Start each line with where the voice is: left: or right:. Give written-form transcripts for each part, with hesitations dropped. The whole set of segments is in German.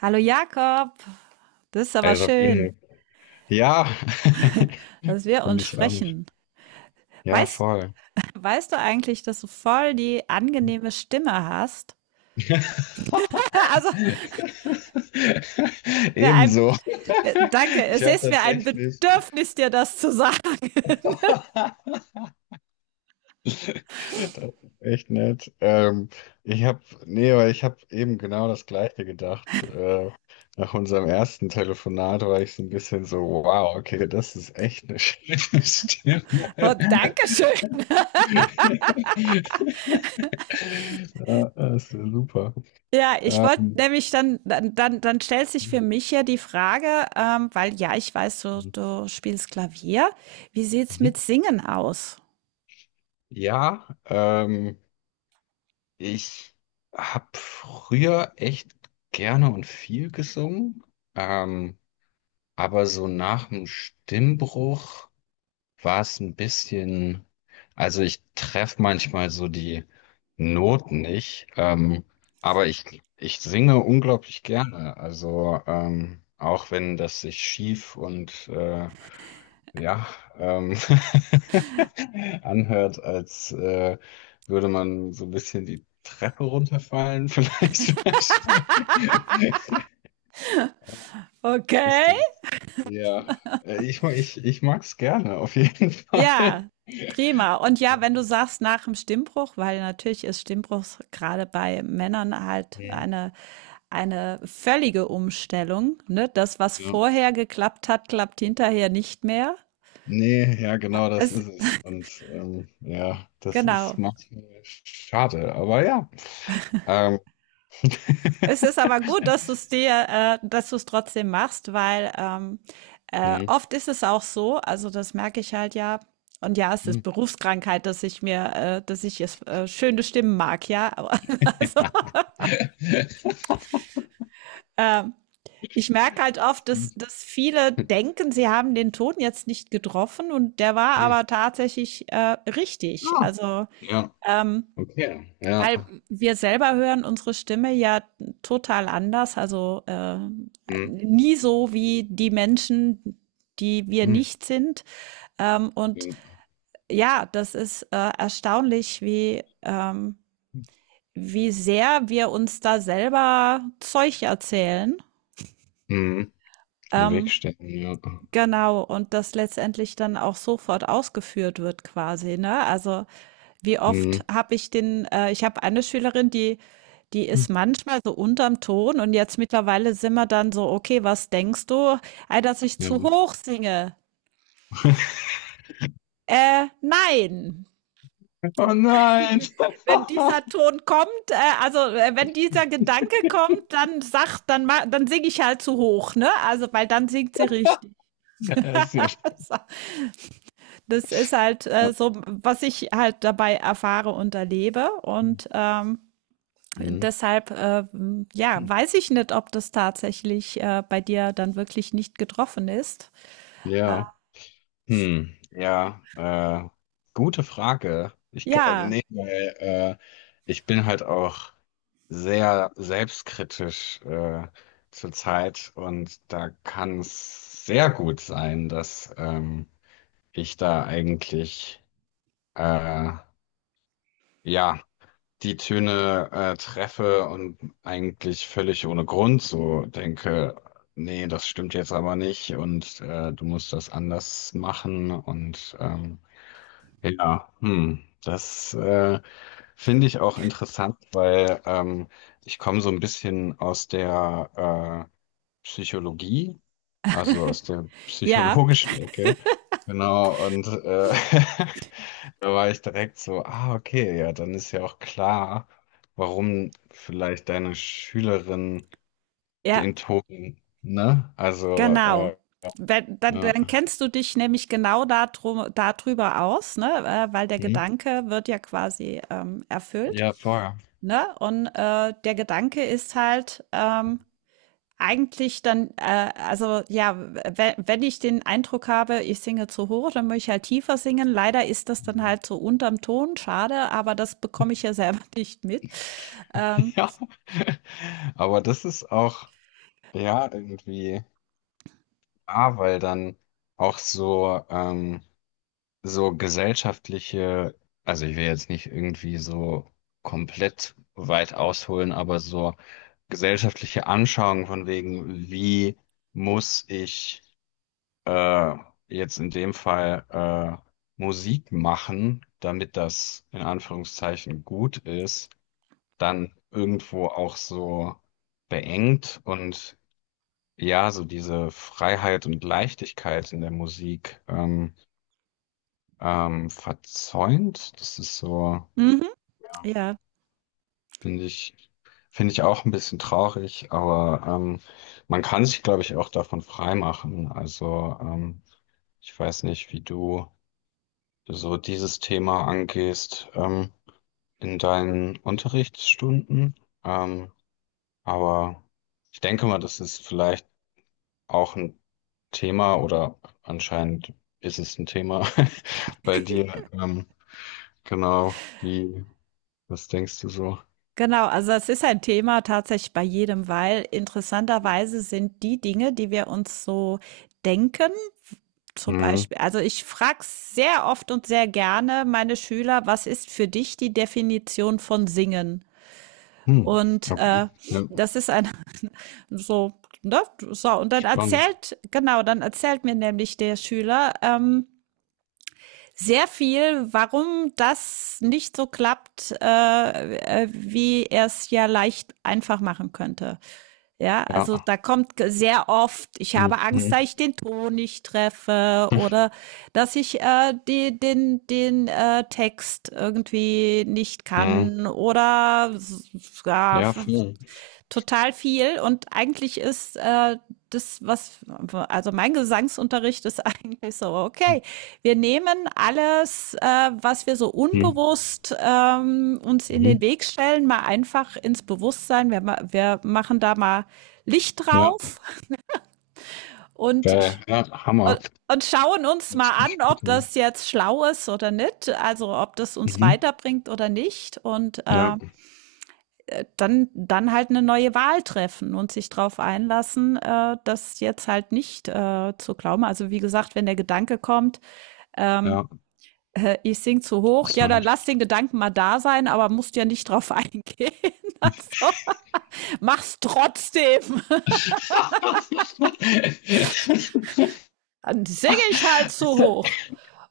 right: Hallo Jakob, das ist aber
left: Hi
right: schön,
left: Sabine. Ja,
right: dass wir
left: finde
right: uns
left: ich auch. Nicht.
right: sprechen.
left: Ja,
right: Weißt,
left: voll.
right: weißt du eigentlich, dass du voll die angenehme Stimme hast? Also, mir ein,
left: Ebenso.
right: danke,
left: Ich
right: es
left: habe
right: ist mir ein
left: tatsächlich.
right: Bedürfnis, dir das zu sagen.
left: Das ist echt nett. Ich habe, nee, weil ich habe eben genau das Gleiche gedacht. Nach unserem ersten Telefonat war ich so ein bisschen so, wow, okay, das ist echt eine schöne Stimme.
right: Und Dankeschön.
left: Ja, das wäre super.
right: Ja, ich wollte
left: Ähm,
right: nämlich dann stellt sich
left: mhm.
right: für mich ja die Frage, weil ja, ich weiß, du spielst Klavier. Wie sieht's mit Singen aus?
left: Ja, ich habe früher echt gerne und viel gesungen, ähm, aber so nach dem Stimmbruch war es ein bisschen, also ich treffe manchmal so die Noten nicht, aber ich singe unglaublich gerne, also auch wenn das sich schief und ja, ähm, anhört, als würde man so ein bisschen die Treppe runterfallen, vielleicht. Manchmal. Ist
right: Okay.
left: das, ja, ich mag es gerne, auf jeden Fall.
right: Ja, prima. Und ja, wenn du sagst nach dem Stimmbruch, weil natürlich ist Stimmbruch gerade bei Männern halt
left: Mhm.
right: eine völlige Umstellung, ne? Das, was
left: Ja.
right: vorher geklappt hat, klappt hinterher nicht mehr.
left: Nee, ja, genau das
right: Es,
left: ist es. Und ja, das ist
right: genau.
left: manchmal schade, aber ja. Ähm,
right: Es ist aber gut, dass du es dir, dass du es trotzdem machst, weil
left: hm.
right: oft ist es auch so, also das merke ich halt ja, und ja, es
left: Hm.
right: ist Berufskrankheit, dass ich mir, dass ich es schöne Stimmen mag, ja, aber also, ähm, ich merke halt oft, dass viele denken, sie haben den Ton jetzt nicht getroffen und der war
left: Hm.
right: aber tatsächlich richtig.
left: Ja.
right: Also,
left: Ja,
right: ähm,
left: okay, ja.
right: weil wir selber hören unsere Stimme ja total anders, also
left: Mhm.
right: nie so wie die Menschen, die wir
left: Mhm.
right: nicht sind. Und
left: Ja.
right: ja, das ist erstaunlich, wie wie sehr wir uns da selber Zeug erzählen.
left: Mhm. Im Weg
right: Ähm,
left: stehen, ja.
right: Genau, und das letztendlich dann auch sofort ausgeführt wird quasi, ne? Also, wie oft
left: Mhm.
right: habe ich den ich habe eine Schülerin, die ist manchmal so unterm Ton und jetzt mittlerweile sind wir dann so: „Okay, was denkst du? Ah, dass ich
left: Ja.
right: zu hoch singe. Nein.
left: Oh nein!
right: Wenn dieser Ton kommt, also, wenn dieser Gedanke kommt, dann sagt dann ma dann singe ich halt zu hoch, ne? Also, weil dann singt sie richtig.
left: Ja, sehr stark.
right: Das ist halt so, was ich halt dabei erfahre und erlebe. Und
left: Mhm.
right: deshalb, ja, weiß ich nicht, ob das tatsächlich bei dir dann wirklich nicht getroffen ist. Ja,
left: Ja. Hm. Ja, gute Frage.
right: ja,
left: Nee, weil, ich bin halt auch sehr selbstkritisch zur Zeit und da kann es sehr gut sein, dass ich da eigentlich äh, ja die Töne treffe und eigentlich völlig ohne Grund so denke, nee, das stimmt jetzt aber nicht und du musst das anders machen und ja, hm, das finde ich auch interessant, weil ich komme so ein bisschen aus der Psychologie. Also aus der
right: ja,
left: psychologischen Ecke. Genau, und da war ich direkt so, ah, okay, ja, dann ist ja auch klar, warum vielleicht deine Schülerin
right: ja,
left: den Ton, ne? Also,
right: genau. Wenn, dann,
left: ja,
right: dann kennst du dich nämlich genau darüber aus, ne? Weil der
left: hm?
right: Gedanke wird ja quasi erfüllt.
left: Ja, vorher.
right: Ne? Und der Gedanke ist halt, eigentlich dann, also ja, wenn ich den Eindruck habe, ich singe zu hoch, dann möchte ich halt tiefer singen. Leider ist das dann
left: Hm.
right: halt so unterm Ton, schade, aber das bekomme ich ja selber nicht mit. Ähm,
left: Ja, aber das ist auch, ja, irgendwie, ah, weil dann auch so, so gesellschaftliche, also ich will jetzt nicht irgendwie so komplett weit ausholen, aber so gesellschaftliche Anschauung von wegen, wie muss ich äh, jetzt in dem Fall Musik machen, damit das in Anführungszeichen gut ist, dann irgendwo auch so beengt und ja, so diese Freiheit und Leichtigkeit in der Musik. Verzäunt, das ist so,
right: mhm,
left: ja,
right: ja,
left: finde ich, finde ich auch ein bisschen traurig, aber man kann sich, glaube ich, auch davon freimachen. Also ich weiß nicht, wie du so dieses Thema angehst, in deinen Unterrichtsstunden, ähm, aber ich denke mal, das ist vielleicht auch ein Thema oder anscheinend ist es ein Thema bei dir. Genau, wie, was denkst du so?
right: genau. Also es ist ein Thema tatsächlich bei jedem, weil interessanterweise sind die Dinge, die wir uns so denken, zum
left: Mhm.
right: Beispiel, also ich frage sehr oft und sehr gerne meine Schüler, was ist für dich die Definition von Singen?
left: Hm.
right: Und
left: Okay. Ja.
right: das ist ein so, ne? So, und dann
left: Spannend.
right: erzählt, genau, dann erzählt mir nämlich der Schüler sehr viel, warum das nicht so klappt, wie er es ja leicht einfach machen könnte. Ja,
left: Ja.
right: also da kommt sehr oft, ich
left: Nee.
right: habe Angst, dass ich den Ton nicht treffe
left: Mhm.
right: oder dass ich die, den Text irgendwie nicht
left: Mhm.
right: kann oder ja,
left: Ja, voll.
right: total viel und eigentlich ist das, was, also mein Gesangsunterricht ist eigentlich so, okay, wir nehmen alles, was wir so
left: Mhm.
right: unbewusst uns in den
left: Mhm.
right: Weg stellen, mal einfach ins Bewusstsein. Wir machen da mal Licht
left: Ja.
right: drauf und
left: Geil. Ja, Hammer.
right: schauen uns
left: Hört
right: mal
left: sich
right: an,
left: echt gut
right: ob
left: an.
right: das jetzt schlau ist oder nicht, also ob das uns
left: Mhm.
right: weiterbringt oder nicht. Und
left: Ja.
right: dann halt eine neue Wahl treffen und sich darauf einlassen, das jetzt halt nicht zu glauben. Also wie gesagt, wenn der Gedanke kommt, ähm,
left: Ja.
right: ich sing zu hoch, ja, dann
left: Interessant.
right: lass den Gedanken mal da sein, aber musst ja nicht drauf eingehen. Also, mach's trotzdem. Dann singe ich halt zu hoch.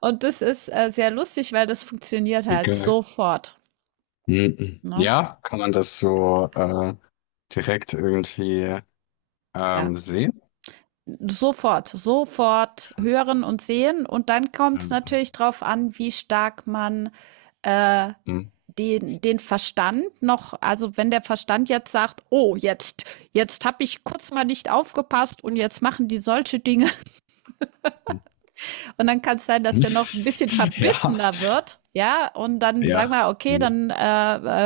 right: Und das ist sehr lustig, weil das funktioniert halt
left: Okay.
right: sofort.
left: Mhm.
right: Ne?
left: Ja, kann man das so direkt irgendwie
right: Ja
left: sehen?
right: sofort
left: Krass.
right: hören und sehen. Und dann kommt es
left: Ähm,
right: natürlich darauf an, wie stark man
left: mhm.
right: den Verstand noch, also wenn der Verstand jetzt sagt, oh, jetzt habe ich kurz mal nicht aufgepasst und jetzt machen die solche Dinge und dann kann es sein, dass der noch ein bisschen
left: Ja,
right: verbissener wird. Ja, und dann sagen
left: ja.
right: wir, okay, dann äh,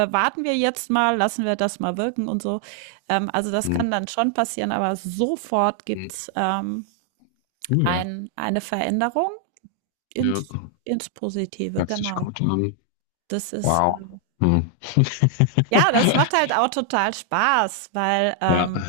right: äh, warten wir jetzt mal, lassen wir das mal wirken und so. Also das
left: Mhm.
right: kann dann schon passieren, aber sofort
left: Mhm.
right: gibt's
left: Cool.
right: eine Veränderung
left: Ja.
right: ins Positive,
left: Hört sich
right: genau.
left: gut an.
right: Das ist
left: Wow. Hm.
right: ja, das macht halt auch total Spaß, weil
left: Ja,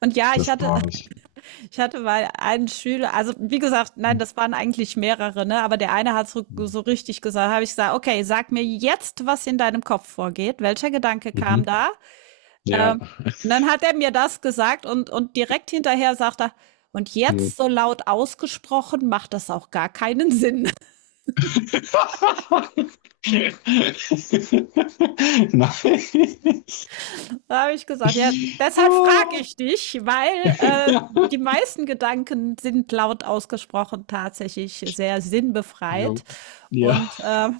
right: und ja, ich
left: das
right: hatte
left: glaube ich.
right: ich hatte mal einen Schüler, also wie gesagt, nein,
left: Hm.
right: das waren eigentlich mehrere, ne, aber der eine hat so richtig gesagt, habe ich gesagt, okay, sag mir jetzt, was in deinem Kopf vorgeht, welcher Gedanke kam da?
left: Mhm. Ja.
right: Ähm, und dann hat er mir das gesagt und direkt hinterher sagt er, und
left: Hm.
right: jetzt so laut ausgesprochen macht das auch gar keinen Sinn.
left: Nein.
right: Da habe ich gesagt, ja, deshalb frage
left: Oh.
right: ich dich, weil
left: Ja.
right: die meisten Gedanken sind laut ausgesprochen tatsächlich sehr
left: Jo.
right: sinnbefreit.
left: Ja,
right: Und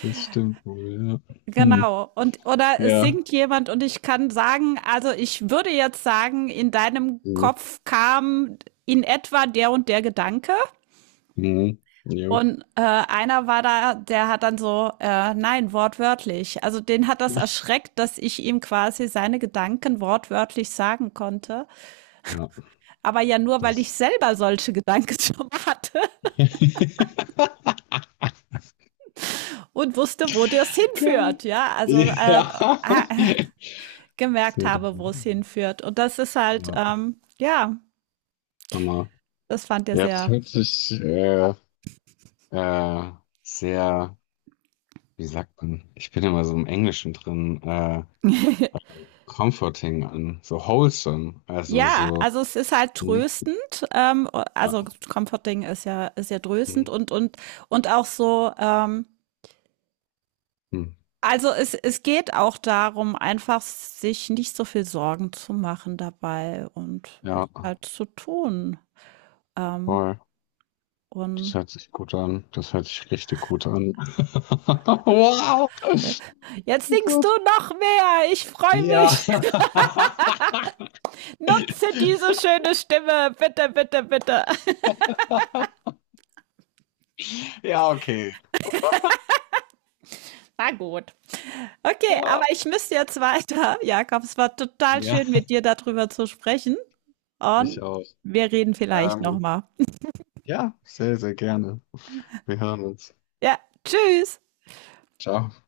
left: das stimmt wohl. Ja. Hm.
right: genau, und oder es
left: Ja.
right: singt jemand und ich kann sagen, also ich würde jetzt sagen, in deinem
left: Mhm.
right: Kopf kam in etwa der und der Gedanke.
left: Mhm. Jo.
right: Und einer war da, der hat dann so, nein, wortwörtlich. Also den hat das erschreckt, dass ich ihm quasi seine Gedanken wortwörtlich sagen konnte.
left: Ja,
right: Aber ja nur, weil ich
left: das.
right: selber solche Gedanken schon hatte und wusste, wo das
left: Okay.
right: hinführt, ja. Also
left: Ja.
right: äh, gemerkt
left: Sehr
right: habe, wo
left: interessant.
right: es hinführt. Und das ist halt,
left: Ja,
right: ja,
left: Hammer.
right: das fand er
left: Ja, das
right: sehr.
left: hört sich äh, sehr, wie sagt man, ich bin immer so im Englischen drin, comforting an, so wholesome, also
right: Ja,
left: so,
right: also es ist halt
left: hm,
right: tröstend.
left: ja,
right: Also Comforting ist ja tröstend
left: hm,
right: und und auch so.
left: hm,
right: Also es geht auch darum, einfach sich nicht so viel Sorgen zu machen dabei und es
left: ja,
right: halt zu tun. Ähm,
left: voll. Das
right: und
left: hört sich gut an, das hört sich richtig gut an. Wow!
right: jetzt singst
left: Gut.
right: du noch mehr. Ich freue
left: Ja.
right: mich. Nutze diese schöne Stimme. Bitte, bitte, bitte.
left: Ja, okay.
right: Okay, aber
left: Ah,
right: ich müsste jetzt weiter. Jakob, es war total
left: ja,
right: schön, mit dir darüber zu sprechen.
left: mich
right: Und
left: auch.
right: wir reden vielleicht
left: Ähm,
right: nochmal.
left: ja, sehr, sehr gerne. Wir hören uns.
right: Ja, tschüss.
left: Ciao.